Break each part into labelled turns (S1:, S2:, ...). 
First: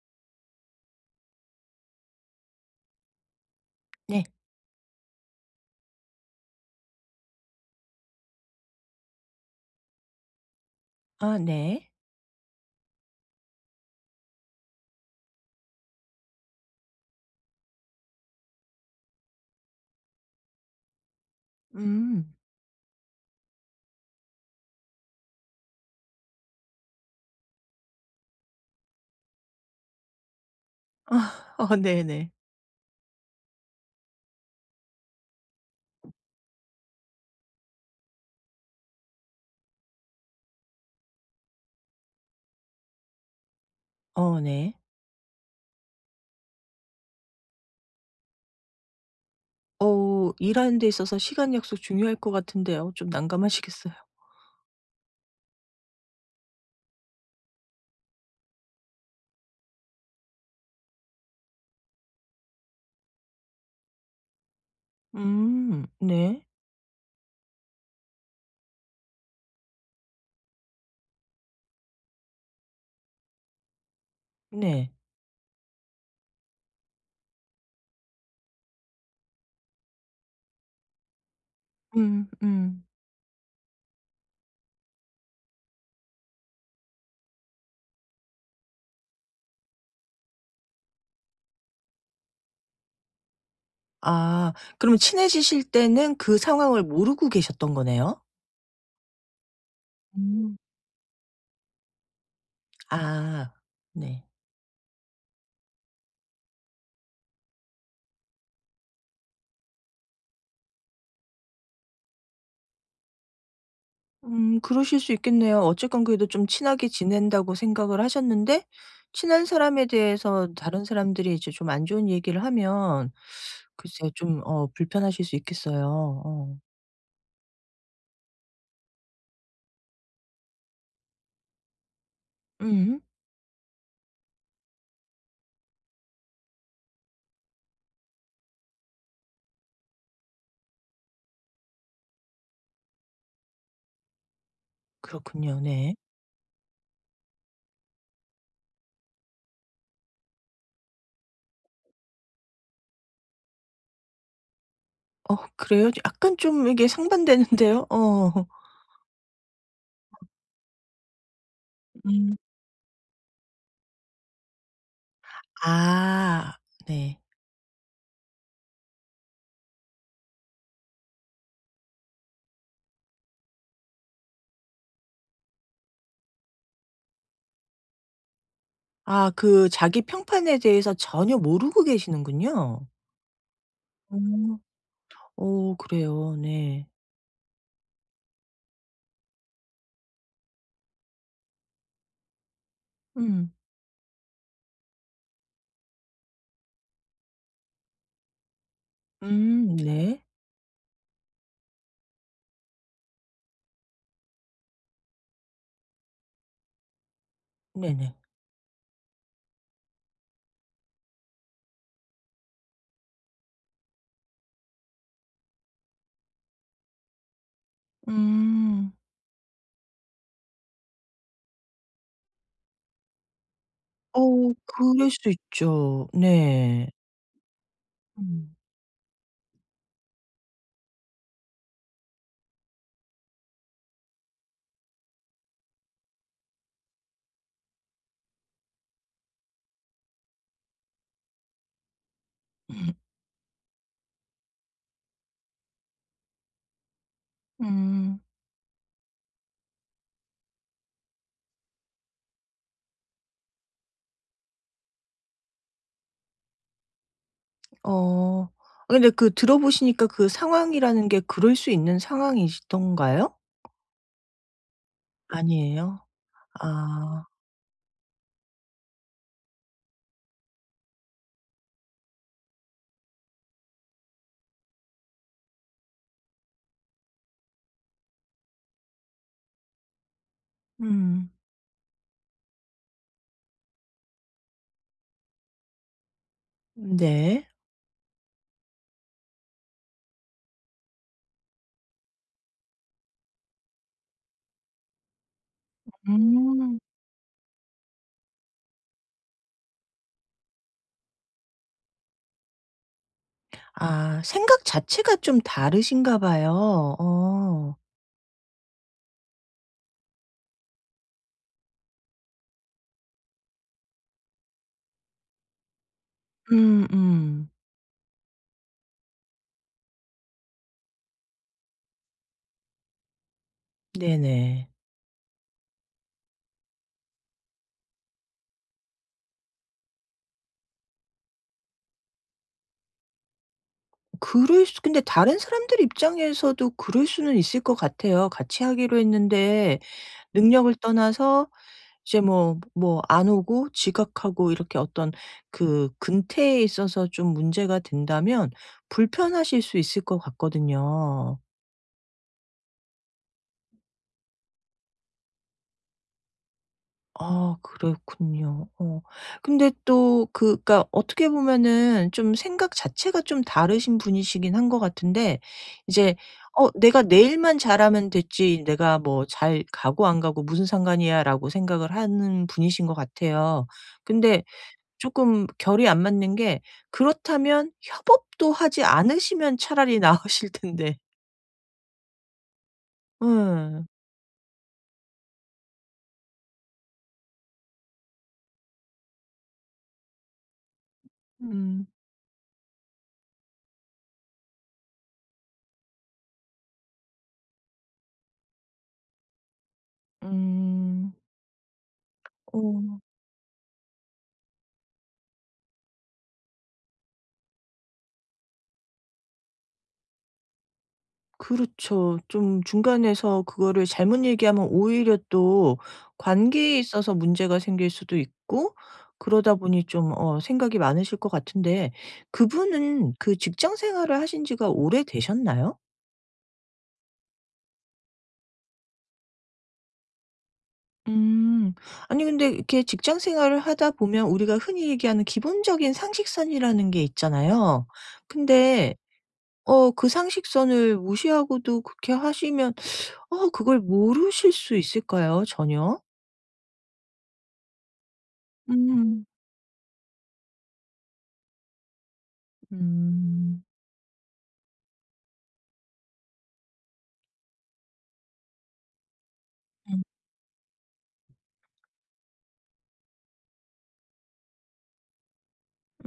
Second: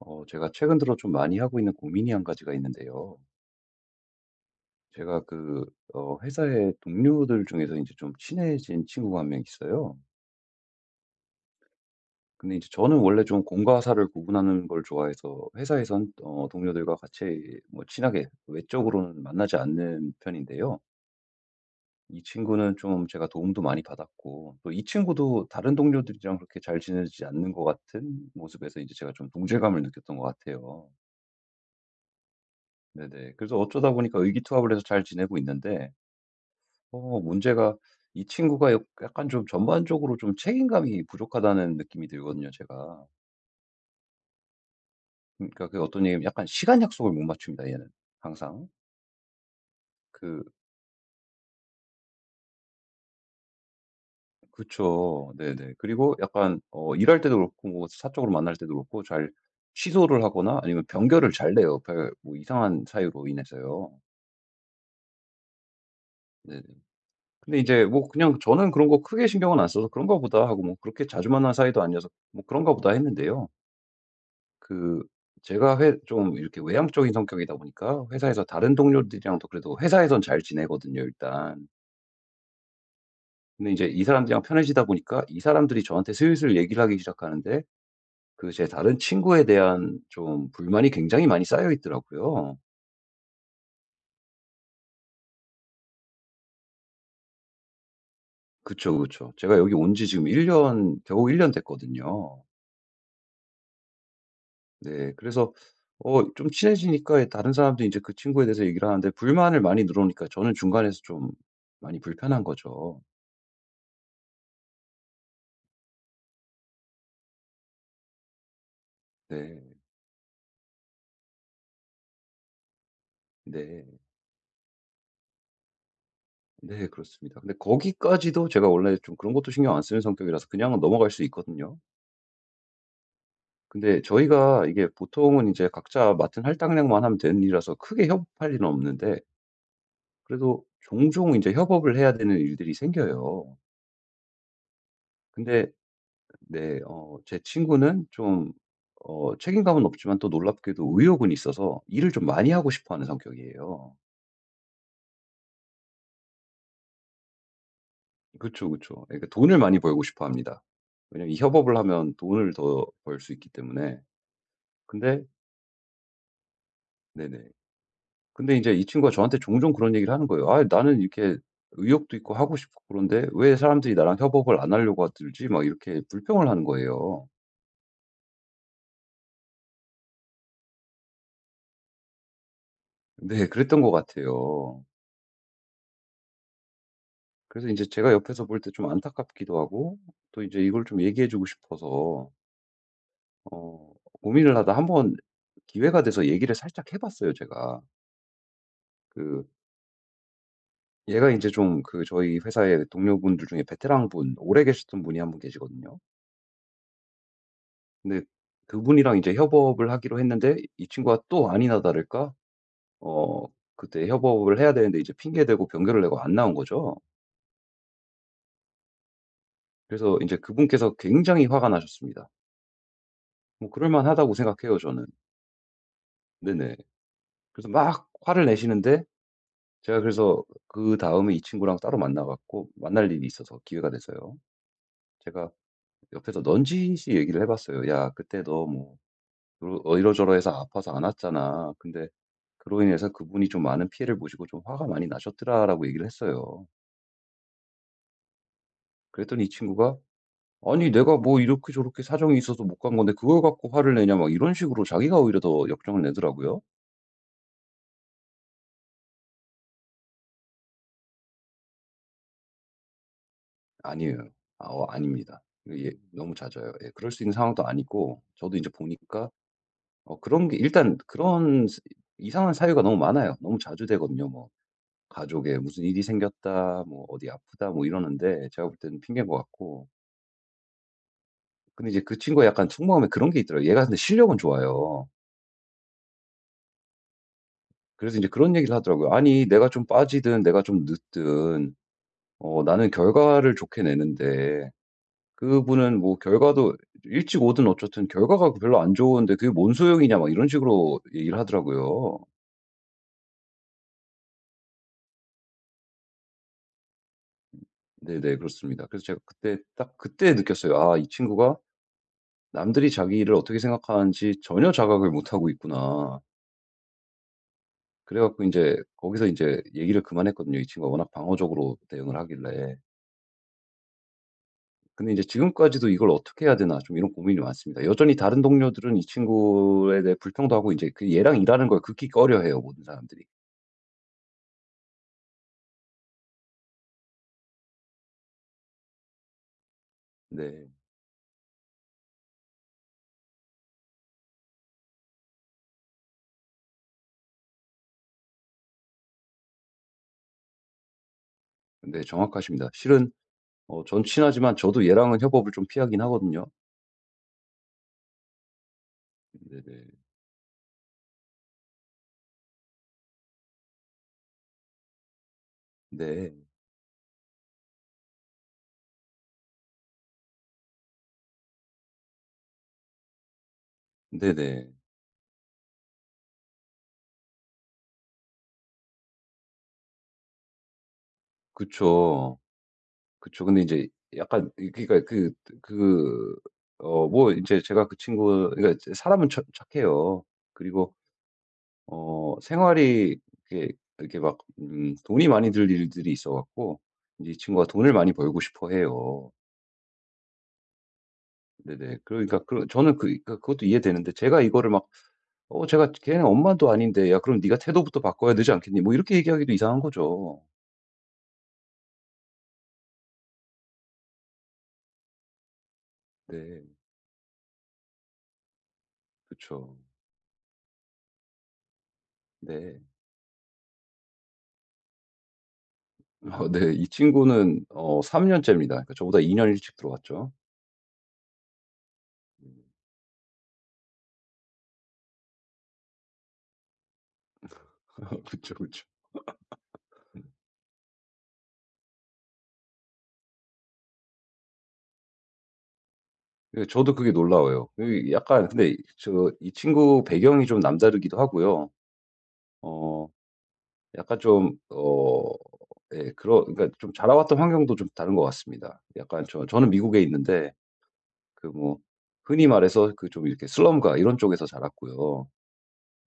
S1: 제가 최근 들어 좀 많이 하고 있는 고민이 한 가지가 있는데요.
S2: 네.
S1: 제가 회사의 동료들 중에서 이제 좀 친해진 친구가 한 명 있어요.
S2: 아 네.
S1: 근데 이제 저는 원래 좀 공과 사를 구분하는 걸 좋아해서 회사에선 동료들과 같이 뭐 친하게 외적으로는 만나지 않는 편인데요. 이
S2: 음.
S1: 친구는 좀 제가 도움도 많이 받았고, 또 이 친구도 다른 동료들이랑 그렇게 잘 지내지 않는 것 같은 모습에서 이제 제가 좀 동질감을 느꼈던 것 같아요.
S2: 아, 어 네네.
S1: 네네. 그래서 어쩌다 보니까 의기투합을 해서 잘 지내고 있는데, 문제가 이 친구가 약 약간 좀 전반적으로 좀 책임감이 부족하다는 느낌이 들거든요 제가.
S2: 어 네.
S1: 그러니까 그 어떤 얘기면 약간 시간 약속을 못 맞춥니다 얘는 항상.
S2: 어
S1: 그
S2: 일하는 데 있어서 시간 약속 중요할 것 같은데요. 좀 난감하시겠어요.
S1: 그쵸. 네네. 그리고 약간 일할 때도 그렇고 뭐 사적으로 만날 때도 그렇고 잘 취소를 하거나 아니면 변결을 잘 내요. 별 뭐 이상한 사유로 인해서요.
S2: 음. 네.
S1: 네네. 근데 이제 뭐 그냥 저는 그런 거 크게 신경은 안 써서 '그런가 보다.' 하고 뭐 그렇게 자주 만난 사이도 아니어서 뭐 '그런가 보다.' 했는데요.
S2: 네.
S1: 그 제가 회 좀 이렇게 외향적인 성격이다 보니까 회사에서 다른 동료들이랑도 그래도 회사에선 잘 지내거든요, 일단.
S2: 음 음.
S1: 근데 이제 이 사람들이랑 편해지다 보니까 이 사람들이 저한테 슬슬 얘기를 하기 시작하는데 제 다른 친구에 대한 좀 불만이 굉장히 많이 쌓여 있더라고요.
S2: 아 그러면 친해지실 때는 그 상황을 모르고 계셨던 거네요?
S1: 그쵸, 그쵸. 제가 여기 온 지 지금 1
S2: 음.
S1: 년 겨우 1년 됐거든요.
S2: 아. 네.
S1: 네. 그래서 좀 친해지니까 다른 사람들이 제 그 친구에 대해서 얘기를 하는데 불만을 많이 늘어놓으니까 저는 중간에서 좀 많이 불편한 거죠.
S2: 그러실 수 있겠네요. 어쨌건 그래도 좀 친하게 지낸다고 생각을 하셨는데 친한
S1: 네.
S2: 사람에 대해서 다른 사람들이 이제 좀 안 좋은 얘기를 하면
S1: 네.
S2: 글쎄요, 좀 불편하실 수 있겠어요. 어.
S1: 네, 그렇습니다. 근데 거기까지도 제가 원래 좀 그런 것도 신경 안 쓰는 성격이라서 그냥 넘어갈 수 있거든요.
S2: 음
S1: 근데 저희가 이게 보통은 이제 각자 맡은 할당량만 하면 되는 일이라서 크게 협업할 일은 없는데 그래도 종종 이제 협업을 해야 되는 일들이 생겨요.
S2: 그렇군요.
S1: 근데
S2: 네.
S1: 네, 제 친구는 좀 책임감은 없지만 또 놀랍게도 의욕은 있어서 일을 좀 많이 하고 싶어 하는 성격이에요.
S2: 어 그래요? 약간 좀 이게 상반되는데요. 어.
S1: 그쵸, 그쵸. 예, 그러니까 돈을 많이 벌고 싶어 합니다. 왜냐면 이 협업을 하면
S2: 음.
S1: 돈을 더 벌 수 있기 때문에. 근데.
S2: 아 네.
S1: 네네. 근데 이제 이 친구가 저한테 종종 그런 얘기를 하는 거예요. "아 나는 이렇게 의욕도 있고 하고 싶고 그런데 왜 사람들이 나랑 협업을 안 하려고 들지?" 막 이렇게 불평을 하는 거예요.
S2: 아, 그 자기 평판에 대해서 전혀 모르고 계시는군요.
S1: 네. 그랬던 것
S2: 음
S1: 같아요.
S2: 어 그래요. 네.
S1: 그래서 이제 제가 옆에서 볼 때 좀 안타깝기도 하고 또 이제 이걸 좀 얘기해 주고 싶어서
S2: 음.
S1: 어 고민을 하다 한번 기회가 돼서 얘기를 살짝 해 봤어요 제가. 그
S2: 네.
S1: 얘가 이제 좀 저희 회사의 동료분들 중에 베테랑분 오래 계셨던 분이 한 분 계시거든요.
S2: 네네.
S1: 근데 그분이랑 이제 협업을 하기로 했는데 이 친구가 또 아니나 다를까 어 그때 협업을 해야 되는데 이제 핑계 대고 변결을 내고 안 나온 거죠.
S2: 음.
S1: 그래서 이제 그분께서 굉장히 화가 나셨습니다. 뭐 그럴
S2: 어
S1: 만하다고 생각해요 저는.
S2: 그럴 수 있죠.
S1: 네네.
S2: 네.
S1: 그래서 막 화를
S2: 음.
S1: 내시는데 제가 그래서 그다음에 이 친구랑 따로 만나 갖고 만날 일이 있어서 기회가 돼서요. 제가 옆에서 넌지시 얘기를 해 봤어요. "야 그때 너 뭐 이러저러해서 아파서 안 왔잖아. 근데" 그로 인해서 그분이 좀 많은 피해를 보시고 좀 화가 많이 나셨더라라고 얘기를 했어요.
S2: 음.
S1: 그랬더니 이 친구가 아니 내가 뭐 이렇게 저렇게 사정이 있어서 못 간 건데 그걸 갖고 화를 내냐 막 이런 식으로 자기가 오히려 더 역정을 내더라고요.
S2: 어. 근데 그 들어 보시니까 그 상황이라는 게 그럴 수 있는 상황이시던가요?
S1: 아니에요. 아, 아닙니다. 이거 예,
S2: 아니에요.
S1: 너무 잦아요. 예, 그럴 수
S2: 아.
S1: 있는 상황도 아니고 저도 이제 보니까 그런 게 일단 이상한 사유가 너무 많아요. 너무 자주 되거든요. 뭐 가족에 무슨 일이 생겼다, 뭐 어디 아프다, 뭐 이러는데 제가 볼 때는 핑계인 것 같고.
S2: 음.
S1: 근데 이제 그 친구가 약간 속마음에 그런 게 있더라고요. 얘가 근데 실력은 좋아요.
S2: 네.
S1: 그래서 이제 그런 얘기를 하더라고요. "아니 내가 좀 빠지든 내가 좀 늦든 나는 결과를 좋게 내는데 그분은 뭐 결과도
S2: 음.
S1: 일찍 오든 어쨌든 결과가 별로 안 좋은데 그게 뭔 소용이냐." 막 이런 식으로 얘기를 하더라고요.
S2: 아 생각 자체가 좀 다르신가 봐요. 어.
S1: 네네, 그렇습니다. 그래서 제가 그때 딱 그때 느꼈어요. '아 이 친구가 남들이 자기 일을 어떻게 생각하는지 전혀 자각을 못하고 있구나.'
S2: 음 음.
S1: 그래 갖고 이제 거기서 이제 얘기를 그만했거든요. 이 친구가 워낙 방어적으로 대응을 하길래.
S2: 네네.
S1: 근데 이제 지금까지도 '이걸 어떻게 해야 되나.' 좀 이런 고민이 많습니다. 여전히 다른 동료들은 이 친구에 대해 불평도 하고 이제 그 얘랑 일하는 걸 극히 꺼려해요, 모든 사람들이.
S2: 그럴 수 근데 다른 사람들 입장에서도 그럴 수는 있을 것 같아요. 같이 하기로 했는데
S1: 네.
S2: 능력을 떠나서 이제 뭐 안 오고 지각하고 이렇게 어떤 그 근태에 있어서 좀 문제가 된다면 불편하실 수 있을 것 같거든요.
S1: 네, 정확하십니다. 실은 전 친하지만 저도 얘랑은 협업을 좀 피하긴 하거든요.
S2: 아 그렇군요. 어. 근데
S1: 네네.
S2: 또 그 그니까 어떻게 보면은 좀 생각 자체가 좀 다르신 분이시긴 한 것 같은데 이제
S1: 네.
S2: 내가 내일만 잘하면 됐지 내가 뭐 잘 가고 안 가고 무슨 상관이야.'라고 생각을 하는 분이신 것 같아요. 근데
S1: 네네.
S2: 조금 결이 안 맞는 게 그렇다면 협업도 하지 않으시면 차라리 나으실 텐데.
S1: 그쵸. 그쵸. 근데 이
S2: 예.
S1: 제 약간 이 그러니까 그 뭐 이제 제가 그 친구, 그러니까 사람은 착해요. 그리고
S2: 음.
S1: 생활이 이렇게 이렇게 막 돈이 많이 들 일들이 있어 갖고 이제 이 친구가 돈을 많이 벌고 싶어 해요.
S2: 음.
S1: 네네. 그러니까 저는
S2: 어
S1: 그러니까 그것도 이해되는데 제가 이거를 막 제가 걔는 엄마도 아닌데 야 그럼 네가 태도부터 바꿔야 되지 않겠니?" 뭐 이렇게 얘기하기도 이상한 거죠.
S2: 그렇죠. 좀 중간에서 그거를 잘못 얘기하면 오히려 또
S1: 네.
S2: 관계에 있어서 문제가 생길 수도 있고 그러다
S1: 그쵸.
S2: 보니 좀 생각이 많으실 것 같은데
S1: 네.
S2: 그분은 그 직장 생활을 하신 지가 오래되셨나요?
S1: 네. 이 친구는 3 년째입니다. 그러니까 저보다 2년 일찍 들어왔죠.
S2: 음. 아니 근데
S1: 음.
S2: 이렇게 직장 생활을 하다 보면 우리가 흔히 얘기하는 기본적인 상식선이라는 게 있잖아요.
S1: 그쵸, 그쵸.
S2: 근데 그 상식선을 무시하고도 그렇게 하시면 그걸 모르실 수 있을까요? 전혀?
S1: 예, 저도 그게 놀라워요. 이 약간 근데
S2: 음.
S1: 이 친구 배경이 좀 남다르기도 하고요. 어
S2: 음.
S1: 약간 좀 예, 그런 그러니까 좀 자라왔던 환경도 좀 다른 것 같습니다. 약간 저는 미국에
S2: 음.
S1: 있는데 뭐 흔히 말해서 좀 이렇게 슬럼가 이런 쪽에서 자랐고요.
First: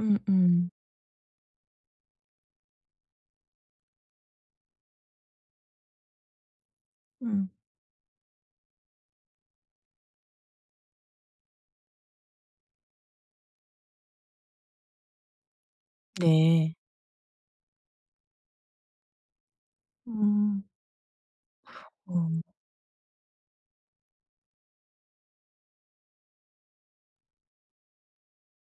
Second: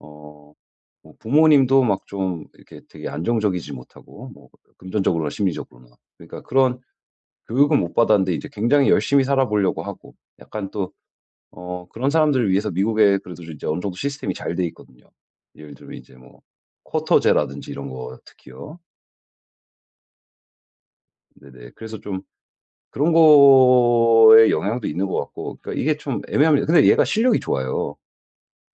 S1: 어 뭐 부모님도 막 좀 이렇게 되게 안정적이지 못하고 뭐 금전적으로나 심리적으로나 그러니까 그런
S2: 음.
S1: 교육은 못 받았는데 이제 굉장히 열심히 살아보려고 하고 약간 또 그런 사람들을 위해서 미국에 그래도 이제 어느 정도 시스템이 잘 돼 있거든요. 예를 들면 이제 뭐
S2: 네.
S1: 쿼터제라든지 이런 거 특히요.
S2: 음.
S1: 네네. 그래서 좀
S2: 어.
S1: 그런 거에 영향도 있는 것 같고 그러니까 이게 좀 애매합니다. 근데 얘가 실력이 좋아요.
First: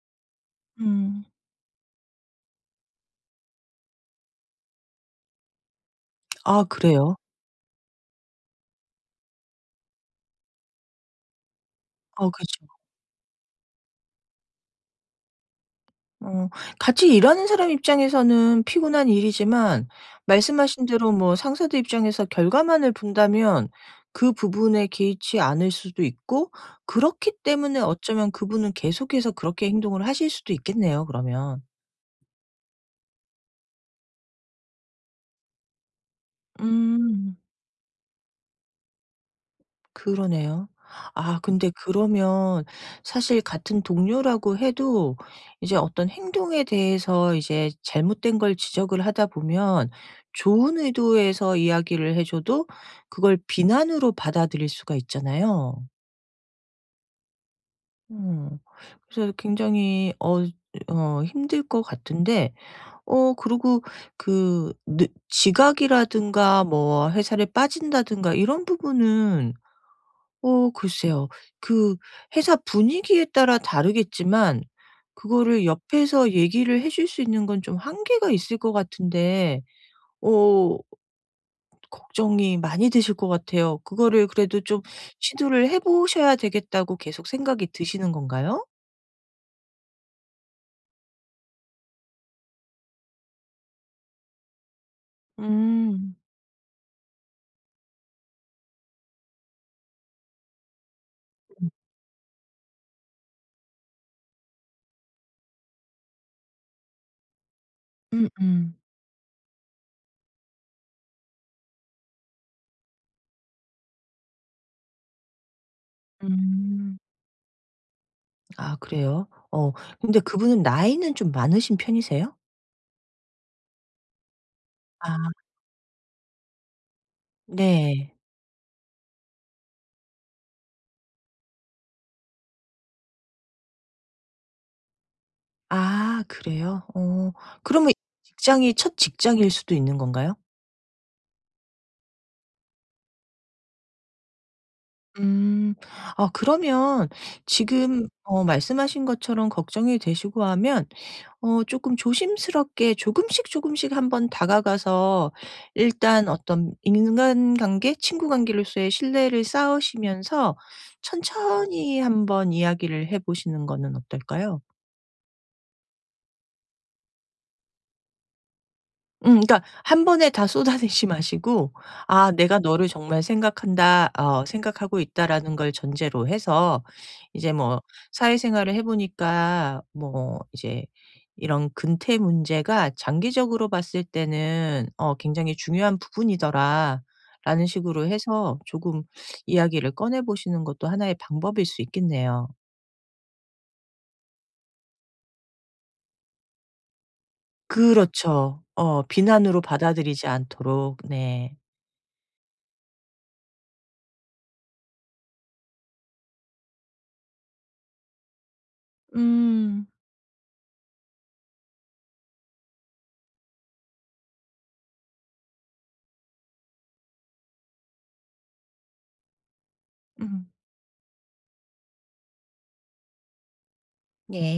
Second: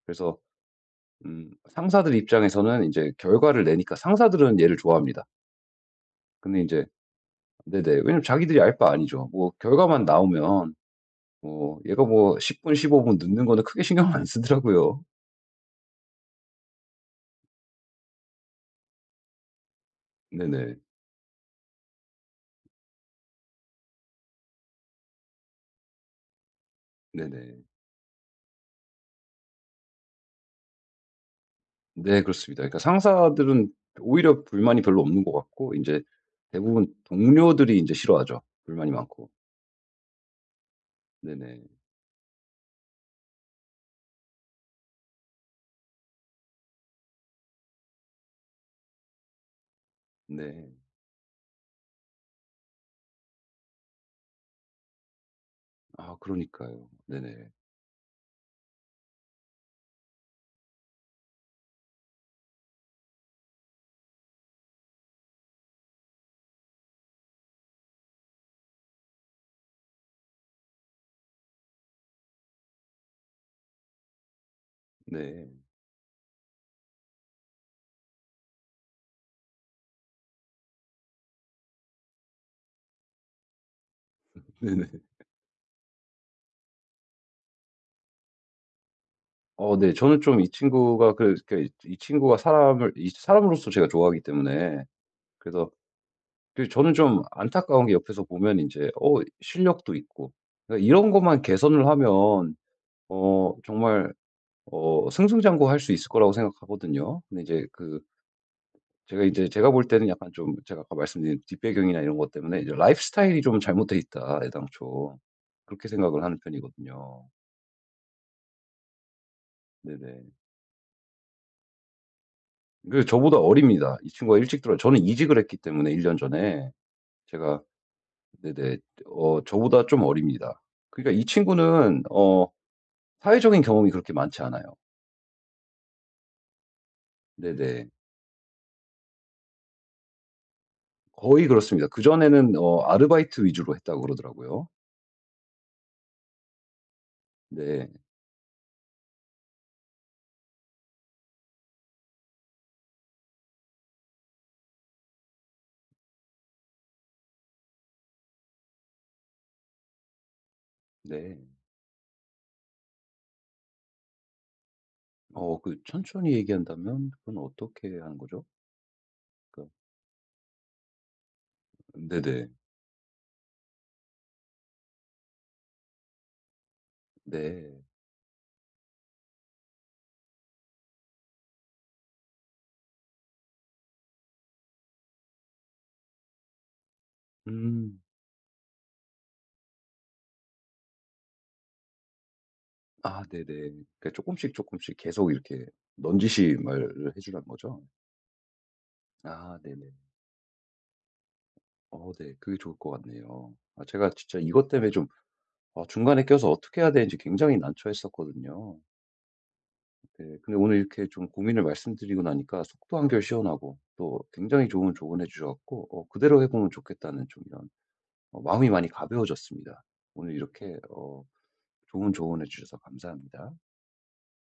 S1: 그래서
S2: 음.
S1: 상사들 입장에서는 이제 결과를 내니까 상사들은 얘를 좋아합니다. 근데
S2: 아
S1: 이제.
S2: 그래요?
S1: 네네. 왜냐면 자기들이 알바 아니죠. 뭐 결과만 나오면 뭐 얘가
S2: 어
S1: 뭐
S2: 그
S1: 10분
S2: 죠
S1: 15분 늦는 거는 크게 신경 안 쓰더라고요.
S2: 어 같이 일하는 사람 입장에서는 피곤한 일이지만
S1: 네네.
S2: 말씀하신 대로 뭐 상사들 입장에서 결과만을 본다면 그 부분에 개의치 않을 수도 있고 그렇기
S1: 네네.
S2: 때문에 어쩌면 그분은 계속해서 그렇게 행동을 하실 수도 있겠네요 그러면.
S1: 네, 그렇습니다. 그러니까 상사들은 오히려 불만이 별로 없는 것 같고 이제 대부분
S2: 음.
S1: 동료들이 이제 싫어하죠, 불만이 많고.
S2: 그러네요. 아
S1: 네네.
S2: 근데 그러면 사실 같은 동료라고 해도 이제 어떤 행동에 대해서 이제 잘못된 걸 지적을 하다 보면
S1: 네.
S2: 좋은 의도에서 이야기를 해 줘도 그걸 비난으로 받아들일 수가 있잖아요.
S1: 아, 그러니까요. 네네.
S2: 음. 그래서 굉장히 힘들 것 같은데 그리고 그 느 지각이라든가 뭐 회사를 빠진다든가 이런 부분은 어 글쎄요. 그 회사 분위기에 따라 다르겠지만
S1: 네.
S2: 그거를 옆에서 얘기를 해줄 수 있는 건 좀 한계가 있을 것 같은데 어 걱정이 많이 되실 것 같아요. 그거를 그래도 좀
S1: 네네.
S2: 시도를 해 보셔야 되겠다고 계속 생각이 드시는 건가요?
S1: 네. 저는 좀 이 친구가 사람을 이 사람으로서 제가 좋아하기 때문에 그래서
S2: 음.
S1: 저는 좀 안타까운 게 옆에서 보면 이제 실력도 있고 그러니까 이런 것만
S2: 음.
S1: 개선을 하면 정말 승승장구할 수 있을 거라고 생각하거든요. 근데 이제
S2: 음음.
S1: 제가 볼 때는 약간 좀 제가 아까 말씀드린 뒷배경이나 이런 것 때문에 이제 '라이프 스타일이 좀 잘못돼 있다 애당초.' 그렇게 생각을 하는
S2: 음.
S1: 편이거든요.
S2: 아 그래요? 어 근데
S1: 네네.
S2: 그분은 나이는 좀 많으신 편이세요?
S1: 저보다 어립니다. 이 친구가 일찍 들어 저는
S2: 아
S1: 이직을 했기 때문에 1년 전에 제가.
S2: 네.
S1: 네네. 저보다 좀 어립니다. 그러니까 이 친구는 사회적인 경험이 그렇게 많지 않아요.
S2: 아 그래요? 어
S1: 네네.
S2: 그러면 직장이 첫 직장일 수도 있는 건가요?
S1: 거의 그렇습니다. 그전에는 아르바이트 위주로 했다고 그러더라고요.
S2: 음. 아 그러면
S1: 네.
S2: 지금 말씀하신 것처럼 걱정이 되시고 하면 어 쪼끔 조심스럽게 조금씩 조금씩 한번 다가가서 일단 어떤 인간관계, 친구 관계로서의 신뢰를 쌓으시면서
S1: 네.
S2: 천천히 한번 이야기를 해 보시는 거는 어떨까요?
S1: 천천히 얘기한다면 그건 어떻게 하는 거죠?
S2: 그러니까
S1: 그러니까.
S2: 한 번에 다 쏟아내지 마시고 '아
S1: 네네.
S2: 내가 너를 정말 생각한다. 생각하고 있다.'라는 걸 전제로 해서 이제
S1: 네.
S2: 뭐 사회생활을 해 보니까 뭐 이제 이런 근태 문제가 '장기적으로 봤을 때는 굉장히 중요한 부분이더라.'라는
S1: 음.
S2: 식으로 해서 조금 이야기를 꺼내 보시는 것도 하나의 방법일 수 있겠네요.
S1: 아, 네네. 그러니까 씩조금씩 계속 이렇게 넌지시 말을 해 주라는 거죠?
S2: 그렇죠. 어
S1: 아,
S2: 비난으로
S1: 네네.
S2: 받아들이지 않도록. 네.
S1: 네. 그게 좋을 것 같네요. 아, 제가 진짜 이것 때문에 좀. 아, 중간에 껴서 어떻게 해야 되는지 굉장히 난처했었거든요.
S2: 음.
S1: 네. 근데 오늘 이렇게 좀 고민을 말씀드리고 나니까 속도 한결 시원하고 또 굉장히 좋은 조언해 주셔 갖고 그대로 해 보면 좋겠다는 좀 이런 마음이 많이 가벼워졌습니다. 오늘
S2: 음.
S1: 이렇게 좋은 조언해 주셔서 감사합니다.